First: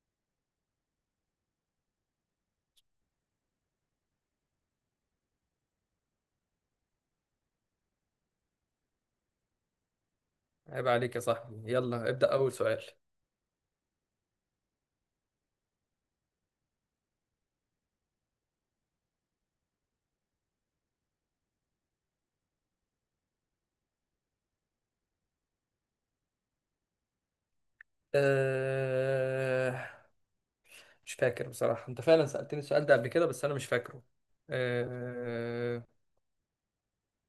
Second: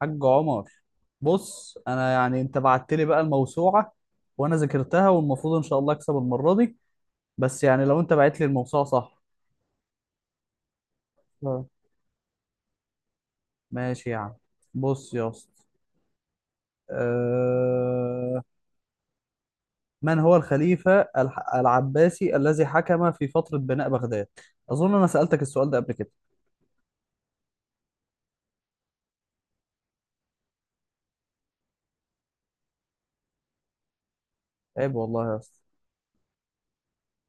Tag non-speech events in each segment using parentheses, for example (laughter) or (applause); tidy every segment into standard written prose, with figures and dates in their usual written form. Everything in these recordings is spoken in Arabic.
حاج عمر، بص انا يعني انت بعت لي بقى الموسوعه وانا ذاكرتها والمفروض ان شاء الله اكسب المره دي. بس يعني لو انت بعت لي الموسوعه صح. عيب عليك يا صاحبي، آه. يلا ابدأ أول سؤال. ماشي يا عم. بص يا اسطى، أه... من هو الخليفه العباسي الذي حكم في فتره بناء بغداد؟ اظن انا سالتك السؤال ده قبل كده. أه... مش فاكر بصراحة، أنت فعلا سألتني السؤال ده قبل كده بس أنا مش فاكره. عيب والله يا اسطى، أه...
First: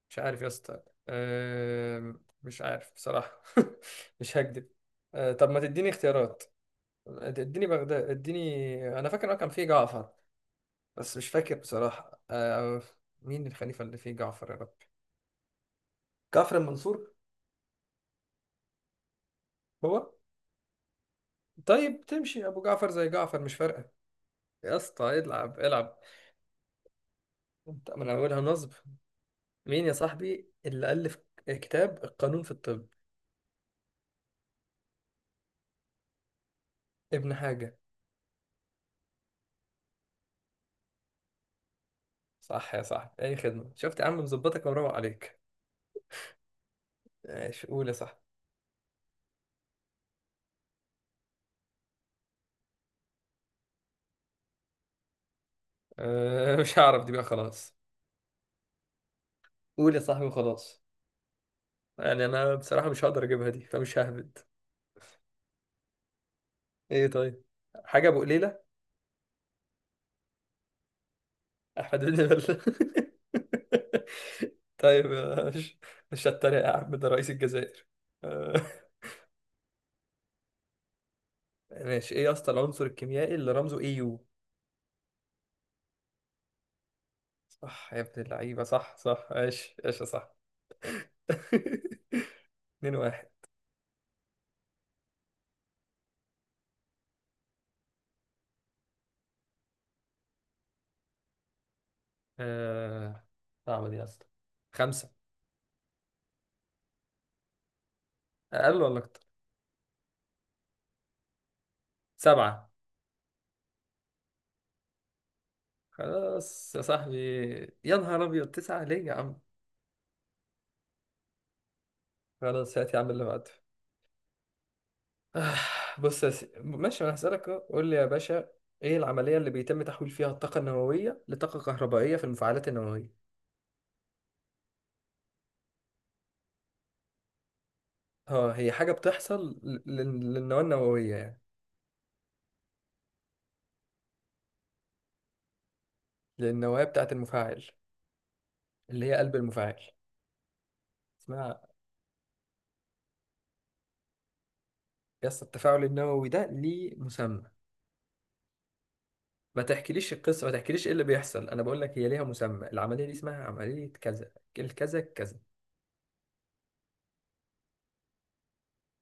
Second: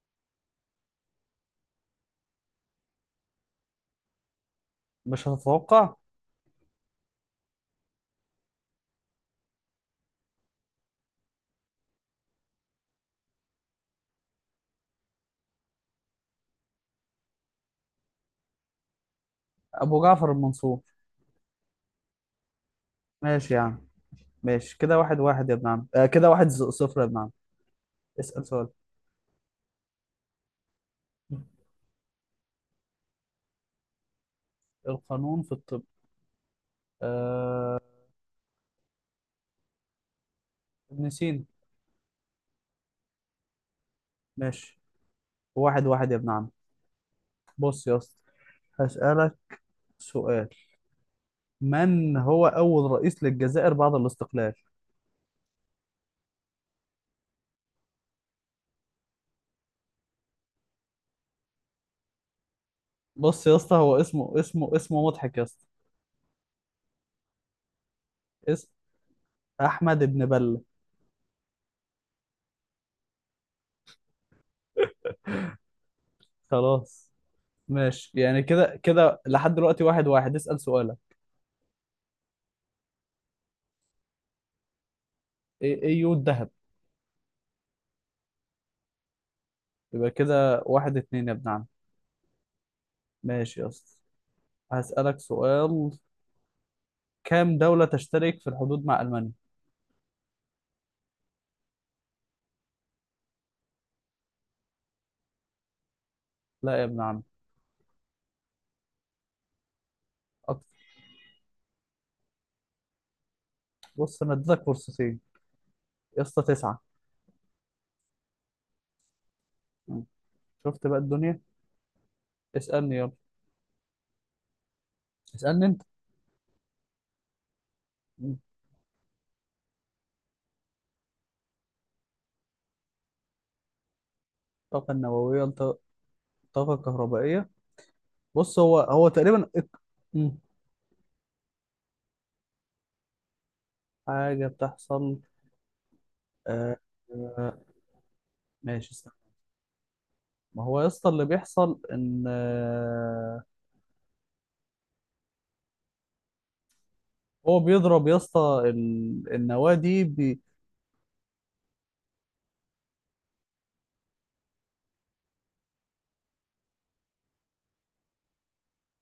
مش عارف يا اسطى. أه... مش عارف بصراحة. (laughs) مش هكدب. مش طب ما تديني هتتوقع. اختيارات، اديني بغداد، اديني، أنا فاكر كان فيه جعفر، بس مش فاكر بصراحة. مين الخليفة اللي فيه جعفر؟ يا رب، جعفر المنصور. ابو هو. جعفر المنصور. طيب، تمشي أبو جعفر زي جعفر، ماشي مش يا فارقة. عم. يا ماشي كده اسطى واحد واحد يا العب ابن عم. العب، أه كده واحد صفر يا ابن عم. انت من اولها اسال سؤال. نصب. مين يا صاحبي اللي الف كتاب القانون في الطب؟ القانون في الطب. ابن آه، حاجه. ابن سينا. صح يا صاحبي، اي خدمه، شفت يا عم، مظبطك ماشي، ومروق عليك. واحد واحد يا ابن عم. ماشي، بص قول يا يا اسطى، صاحبي. هسألك سؤال. من هو أول رئيس للجزائر بعد الاستقلال؟ (laughs) مش هعرف دي بقى، خلاص. قول يا صاحبي وخلاص. يعني انا بصراحه مش هقدر بص اجيبها يا دي، اسطى، هو فمش ههبد. اسمه مضحك يا اسطى. ايه؟ طيب، حاجه ابو قليله. اسم أحمد ابن بلة. احمد بن بل. (laughs) طيب. مش مش هتريق يا عم، ده خلاص، رئيس الجزائر. ماشي، يعني أه، كده كده لحد دلوقتي واحد واحد. اسأل سؤالك. ماشي، ايه يا اسطى العنصر الكيميائي اللي رمزه اي يو؟ ايه ايه، يود دهب. صح يا ابن اللعيبة، صح صح، ايش ايش، يبقى صح. كده واحد (laughs) اتنين يا ابن عم. 2-1. ماشي يا اسطى، هسألك سؤال. كام دولة تشترك في الحدود مع ألمانيا؟ آه... صعبة دي أصلا. خمسة. لا يا ابن عم. أقل ولا أكتر؟ أكتر. سبعة. بص انا اديتك فرصتين. يا اسطى، خلاص تسعة. يا صاحبي. يا نهار أبيض، تسعة ليه يا عم؟ شفت بقى الدنيا. خلاص، هات اسألني يا عم يلا. اللي بعده. (sighs) آه... اسألني انت. ماشي، أنا هسألك أهو. قول لي يا مم. باشا، إيه العملية اللي بيتم تحويل فيها الطاقة النووية لطاقة كهربائية في المفاعلات النووية؟ الطاقة النووية، الطاقة الكهربائية. اه، بص هي هو حاجة هو تقريبا بتحصل مم. للنواة النووية يعني، حاجة بتحصل. آه. للنواة بتاعة آه. المفاعل، ماشي اللي استنى. هي قلب المفاعل. ما هو يا اسطى اللي اسمها بيحصل ان يس التفاعل النووي ده ليه مسمى. هو بيضرب يا اسطى ما النواة دي تحكيليش القصة، ما تحكيليش ايه اللي بيحصل، انا بقول لك هي ليها مسمى، العملية دي اسمها عملية كذا، الكذا كذا.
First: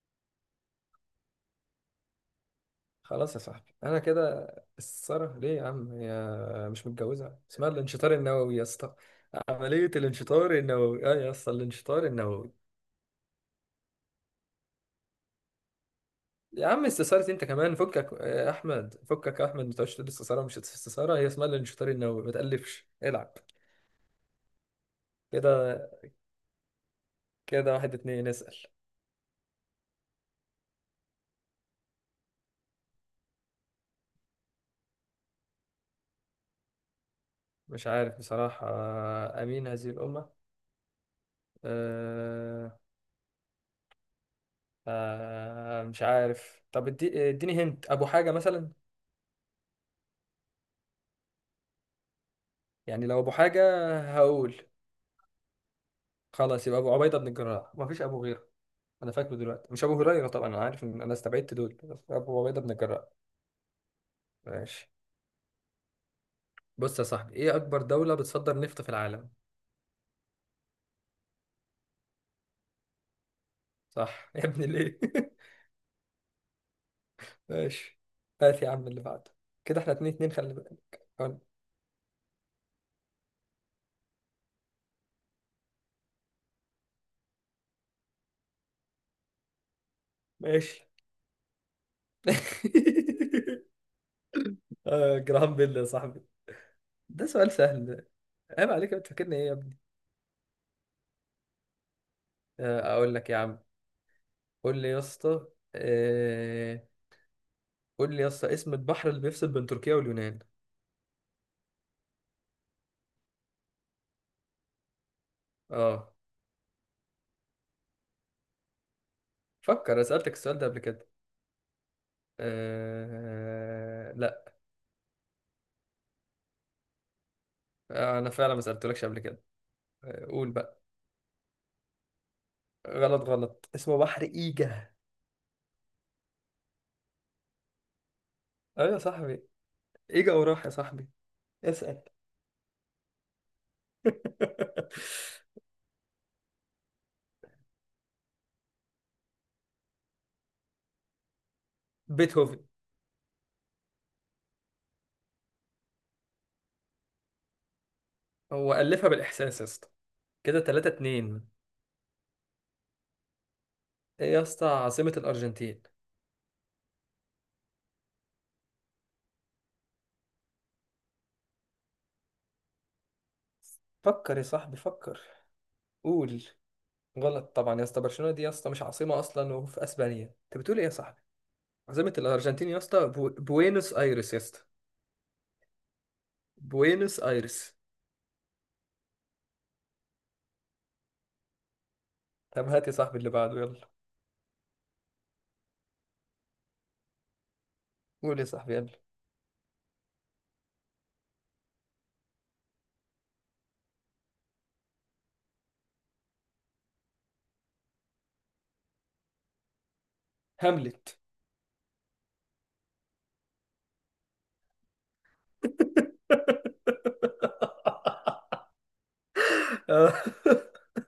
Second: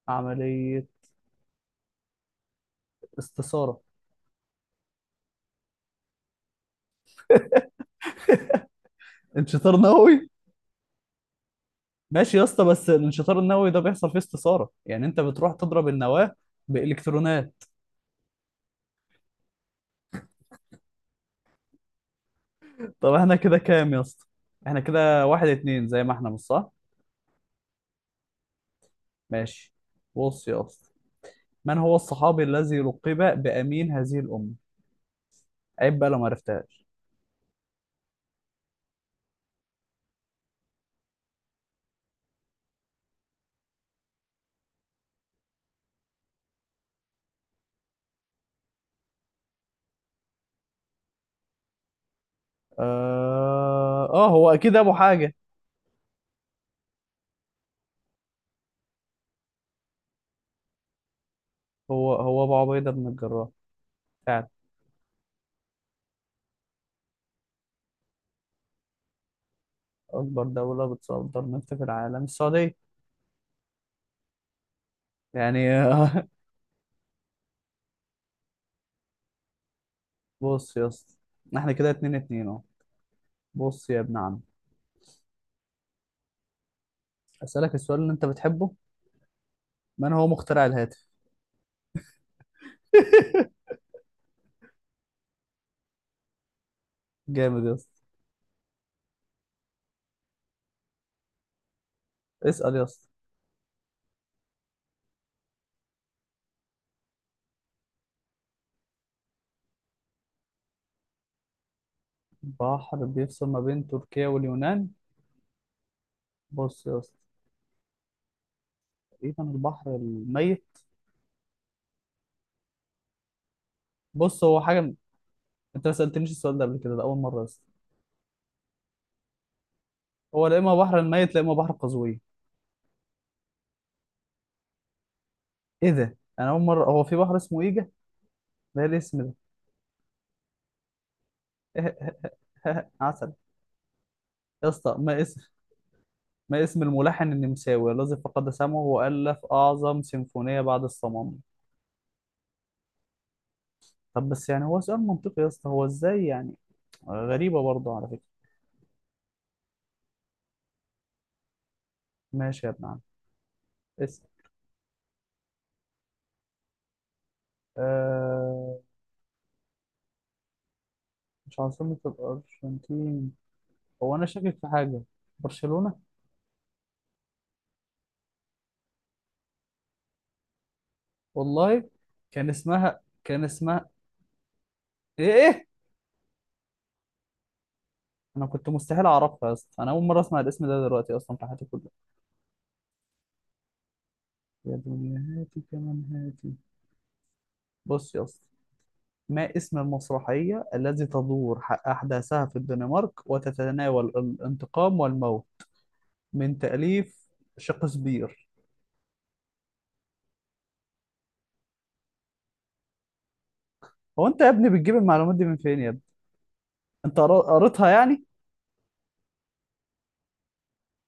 بعملية خلاص يا صاحبي استثارة. انا كده. السارة ليه يا عم، هي مش متجوزة، (laughs) اسمها الانشطار النووي يا اسطى. انشطار عملية نووي. الانشطار النووي، اه يا اسطى، الانشطار ماشي يا النووي. اسطى، بس الانشطار النووي ده بيحصل فيه استثارة، يعني انت بتروح تضرب النواة يا عم استثارة؟ انت بإلكترونات. كمان فكك يا احمد، فكك يا احمد، ما تقعدش تقول استثارة مش استثارة، هي اسمها الانشطار النووي، ما تقلفش طب العب. احنا كده كام يا اسطى؟ احنا كده واحد اتنين كده، زي ما احنا مش صح؟ كده واحد اتنين، اسأل. ماشي. بص يا اسطى، من هو الصحابي الذي لقب بأمين هذه الأمة؟ عيب بقى لو ما عرفتهاش. مش عارف بصراحة، آه، أمين هذه الأمة. أه أه مش عارف، طب اديني هنت أبو حاجة مثلا. يعني لو أبو حاجة، اه هو هقول اكيد ابو حاجة. خلاص يبقى أبو عبيدة بن الجراح، مفيش أبو غيره. أنا فاكره دلوقتي، مش أبو هريرة طبعا، أنا عارف إن أنا استبعدت دول، بس هو أبو هو ابو عبيدة بن عبيدة الجراح. بن الجراح فعلا. ماشي. بص يا صاحبي، إيه أكبر دولة بتصدر نفط في العالم؟ اكبر دولة بتصدر نفط في العالم السعودية. صح (laughs) يا ابني، ليه؟ يعني (laughs) ماشي. هات يا عم اللي بعده، كده احنا 2-2، (laughs) خلي بص يا بالك. اسطى، حلو. احنا كده اتنين اتنين اهو. بص يا ابن عم، اسألك السؤال اللي انت بتحبه. من هو مخترع ماشي. الهاتف؟ (laughs) (laughs) جرام بيل يا صاحبي، ده سؤال جامد يا سهل اسطى. ده. عيب عليك، بتفكرني ايه يا ابني؟ اسأل يا اسطى. اقول لك يا عم، قول لي يا اسطى. آه، قول لي يا اسطى، اسم البحر اللي بيفصل بين تركيا واليونان. بحر بيفصل ما بين تركيا واليونان. اه، بص يا اسطى، تقريبا فكر، البحر أنا سألتك السؤال ده الميت. قبل كده؟ بص لا. هو انت ما سالتنيش السؤال ده قبل كده، ده اول مره يا اسطى. انا فعلا ما سألتلكش قبل كده. هو قول لا اما بقى. بحر الميت لا اما بحر قزوين. غلط غلط، اسمه بحر ايجا. ايه ده، انا اول مره هو في بحر اسمه ايجا؟ ده إيه ايوه يا الاسم ده؟ صاحبي، ايجا، وراح يا صاحبي، اسأل. (laughs) عسل. يا اسطى ما اسم، (laughs) ما اسم الملحن النمساوي الذي فقد سمعه والف اعظم سيمفونيه بعد الصمام؟ بيتهوفن. طب بس يعني هو سؤال منطقي يا اسطى، هو ازاي يعني؟ غريبه برضه على فكره. هو ألفها بالإحساس يا اسطى. كده 3-2. ماشي يا ابن عم، اسال. ايه يا اسطى عاصمة الأرجنتين؟ آه، مش عاصمة الأرجنتين، هو أنا فكر يا شاكك في صاحبي حاجة. فكر. برشلونة. قول. غلط طبعا يا اسطى، برشلونه دي يا اسطى مش عاصمه اصلا وفي اسبانيا، انت بتقول ايه يا صاحبي؟ والله عاصمه كان الارجنتين يا اسمها اسطى كان اسمها بوينوس ايرس يا اسطى. إيه إيه؟ بوينوس ايرس. أنا كنت مستحيل أعرفها يا اسطى، أنا أول مرة أسمع الاسم ده دلوقتي أصلا في حياتي كلها. طب هات يا صاحبي اللي بعده يلا. يا دنيا هاتي كمان، هاتي. بص يا قول اسطى، يا صاحبي يلا. ما اسم المسرحية التي تدور أحداثها في الدنمارك وتتناول الانتقام والموت، من تأليف شكسبير؟ هاملت. هو أنت يا ابني بتجيب المعلومات دي من فين يا ابني؟ أنت قريتها يعني؟ (laughs) آه.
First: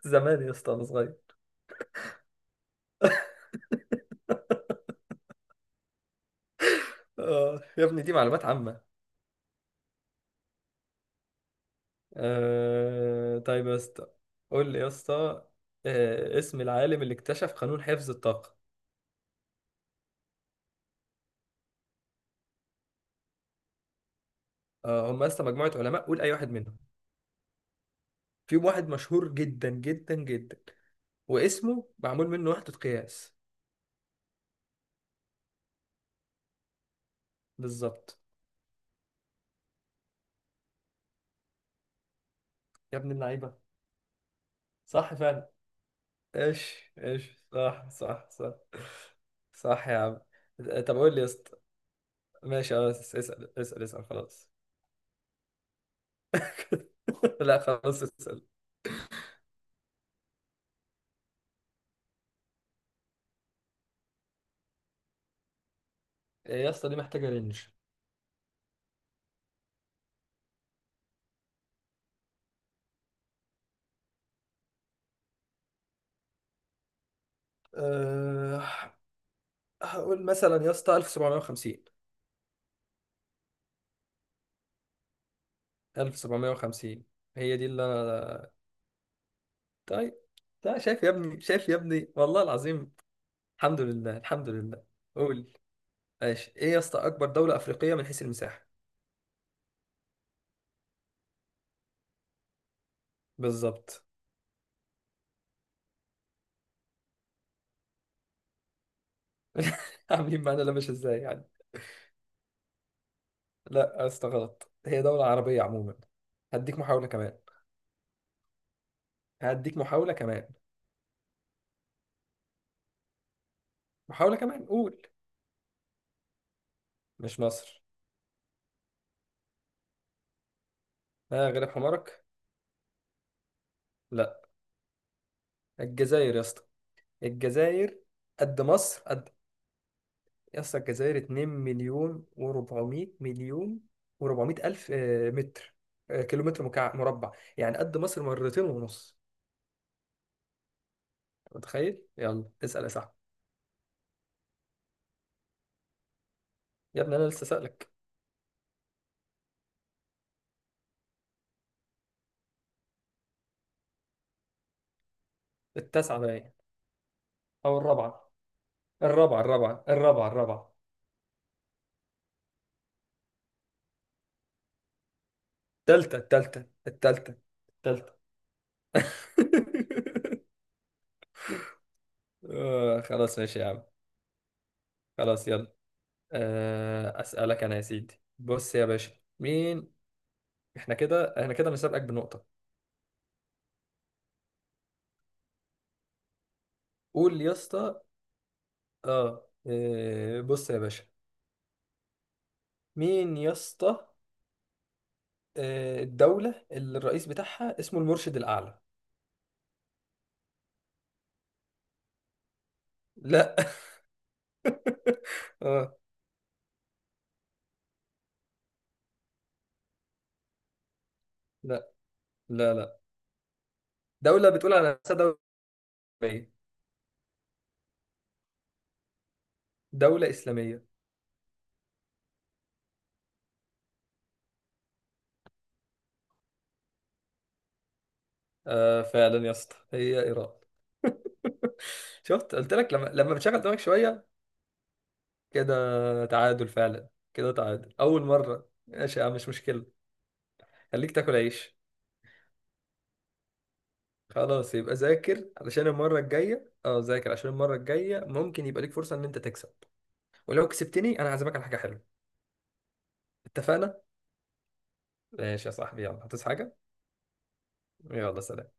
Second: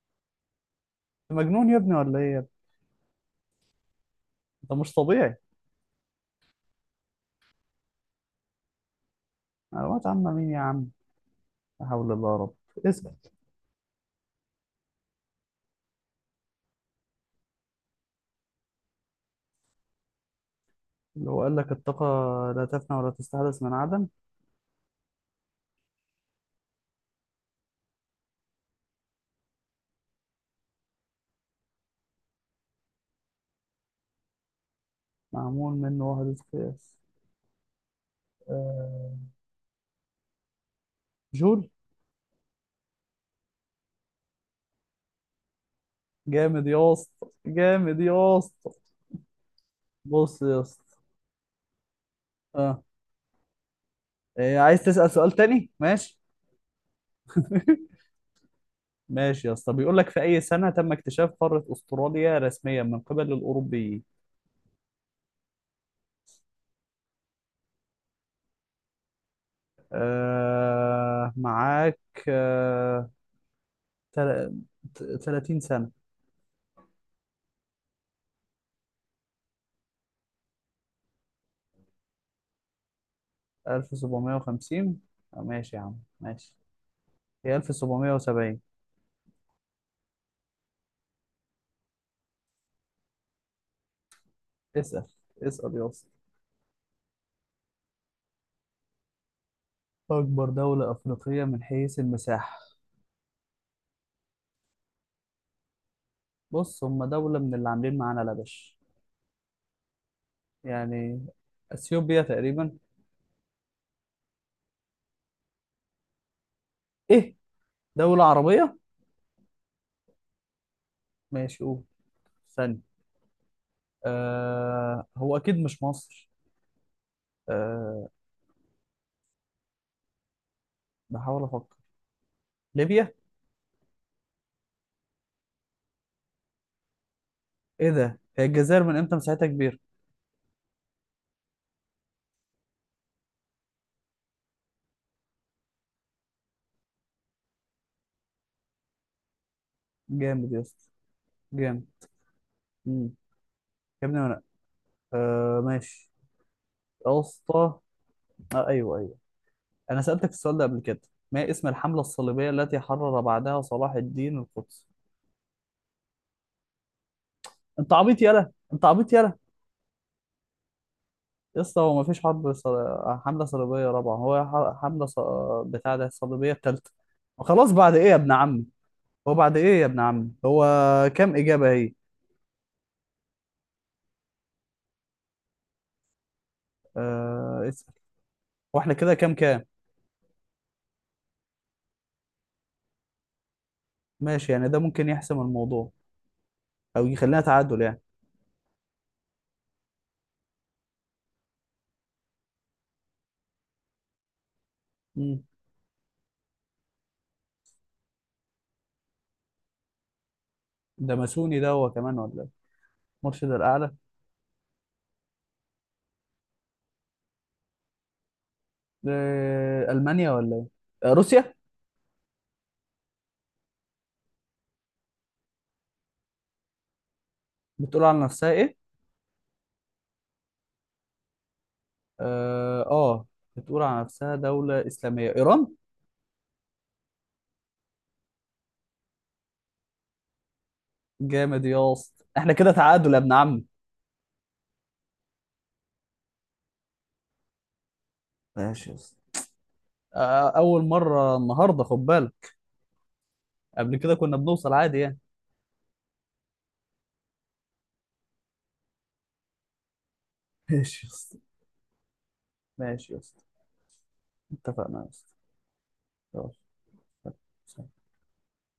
زمان يا اسطى انا صغير. أنت مجنون يا ابني ولا إيه يا ابني؟ أنت مش طبيعي. يا ابني دي معلومات عامه. معلومات عامة مين يا عم؟ لا حول الله يا رب. اسأل. طيب يا اسطى. قول لي يا اسطى، اسم العالم اللي اكتشف قانون حفظ الطاقه. اللي هو قال لك الطاقة لا تفنى ولا تستحدث من عدم. هم يا اسطى مجموعه علماء، قول اي واحد منهم. في واحد مشهور جدا جدا جدا، واسمه معمول منه وحدة قياس. معمول من وحدة قياس. بالظبط. آه، جول. يا ابن اللعيبة، صح فعلا. جامد ايش يا اسطى، ايش، صح جامد صح يا صح. اسطى. صح يا عم. بص يا طب اسطى. قول لي يا اسطى. ماشي، اه اه، اسأل اسأل اسأل، خلاص. إيه، عايز تسأل سؤال تاني؟ ماشي. (laughs) لا (laughs) خلاص، اسأل. ماشي يا اسطى. بيقول لك في أي سنة تم اكتشاف قارة أستراليا رسميا من قبل الأوروبيين؟ إيه يا اسطى دي محتاجة رينج. آه معاك. آه. تل- 30 سنة. أه... هقول مثلا يا اسطى 1750. 1750؟ آه، ماشي يا عم ماشي. 1750 هي هي دي اللي انا. 1770. طيب، لا شايف يا ابني، شايف يا ابني والله العظيم. الحمد لله، الحمد لله. اسأل. قول. اسأل يا اسطى. ماشي، ايه يا اسطى اكبر دولة افريقية من حيث المساحة؟ أكبر دولة أفريقية من حيث المساحة. بالظبط. بص هم دولة من اللي عاملين معانا لبش (laughs) عاملين معانا، لا مش، ازاي يعني. يعني. أثيوبيا تقريبا. لا يا اسطى غلط، هي دولة عربية عموما. هديك محاولة كمان. إيه؟ دولة عربية. هديك محاولة كمان. ماشي قول. ثانية. محاولة كمان، آه قول. هو أكيد مش مصر. مش مصر. آه، بحاول ها، غلب أفكر. حمارك. ليبيا. لا، الجزائر يا اسطى، إيه الجزائر. ده، هي قد الجزائر من مصر إمتى قد. مساحتها كبيرة؟ يا اسطى الجزائر 2 مليون و400 مليون، و400 الف متر، كيلومتر مربع. يعني قد مصر مرتين ونص. جامد يا اسطى، جامد. متخيل، يلا اسأل يا مم. صاحبي. يا ابني أنا، آه ماشي. يا ابني يا انا لسه اسطى، سألك. آه أيوه أيوه، أنا سألتك السؤال ده قبل كده. ما اسم الحملة الصليبية التي حرر بعدها صلاح الدين القدس؟ التاسعة باين، او أنت عبيط الرابعة. يالا، أنت عبيط يالا. الرابعة الرابعة الرابعة الرابعة. يا اسطى هو مفيش حملة صليبية رابعة، هو بتاع ده التالتة الصليبية التالتة التالتة. التالتة خلاص، بعد إيه التالتة. يا ابن عمي؟ هو بعد إيه يا ابن عمي؟ هو كام إجابة هي؟ (laughs) خلاص ماشي يا عم. خلاص يلا. اسألك انا يا اسأل. سيدي، بص يا وإحنا باشا. كده كام كام؟ مين؟ احنا كده مسابقك بنقطة. ماشي، يعني ده ممكن يحسم الموضوع أو يخلينا قول يا تعادل يعني. اسطى. بص يا باشا. مين يا اسطى. مم. الدولة اللي الرئيس بتاعها اسمه المرشد الأعلى. ده ماسوني ده هو كمان ولا إيه؟ مرشد لا (laughs) الأعلى. اه. ألمانيا ولا إيه؟ آه، روسيا. لا لا. لا دولة بتقول على نفسها دولة إسلامية. بتقول على نفسها إيه؟ دولة إسلامية. اه بتقول على نفسها دولة إسلامية، إيران. آه، فعلا يا اسطى هي إيران. جامد (laughs) يا اسطى، احنا شفت، كده قلت لك، لما تعادل يا ابن لما بتشغل عم. دماغك شوية، كده تعادل فعلا. كده تعادل أول مرة، ماشي يا اسطى. ماشي يا عم مش مشكلة. آه، أول خليك تاكل مرة عيش. النهاردة، خد بالك. قبل كده كنا بنوصل خلاص يبقى عادي يعني. ذاكر علشان المرة الجاية، اه ذاكر عشان المرة الجاية، ممكن يبقى ليك فرصة إن أنت تكسب. ولو (laughs) ماشي يا كسبتني أنا اسطى، هعزمك على حاجة حلوة. ماشي يا اسطى. اتفقنا؟ اتفقنا يا اسطى. ماشي يا صاحبي، يلا هتصحى حاجة؟ يلا. يلا، سلام.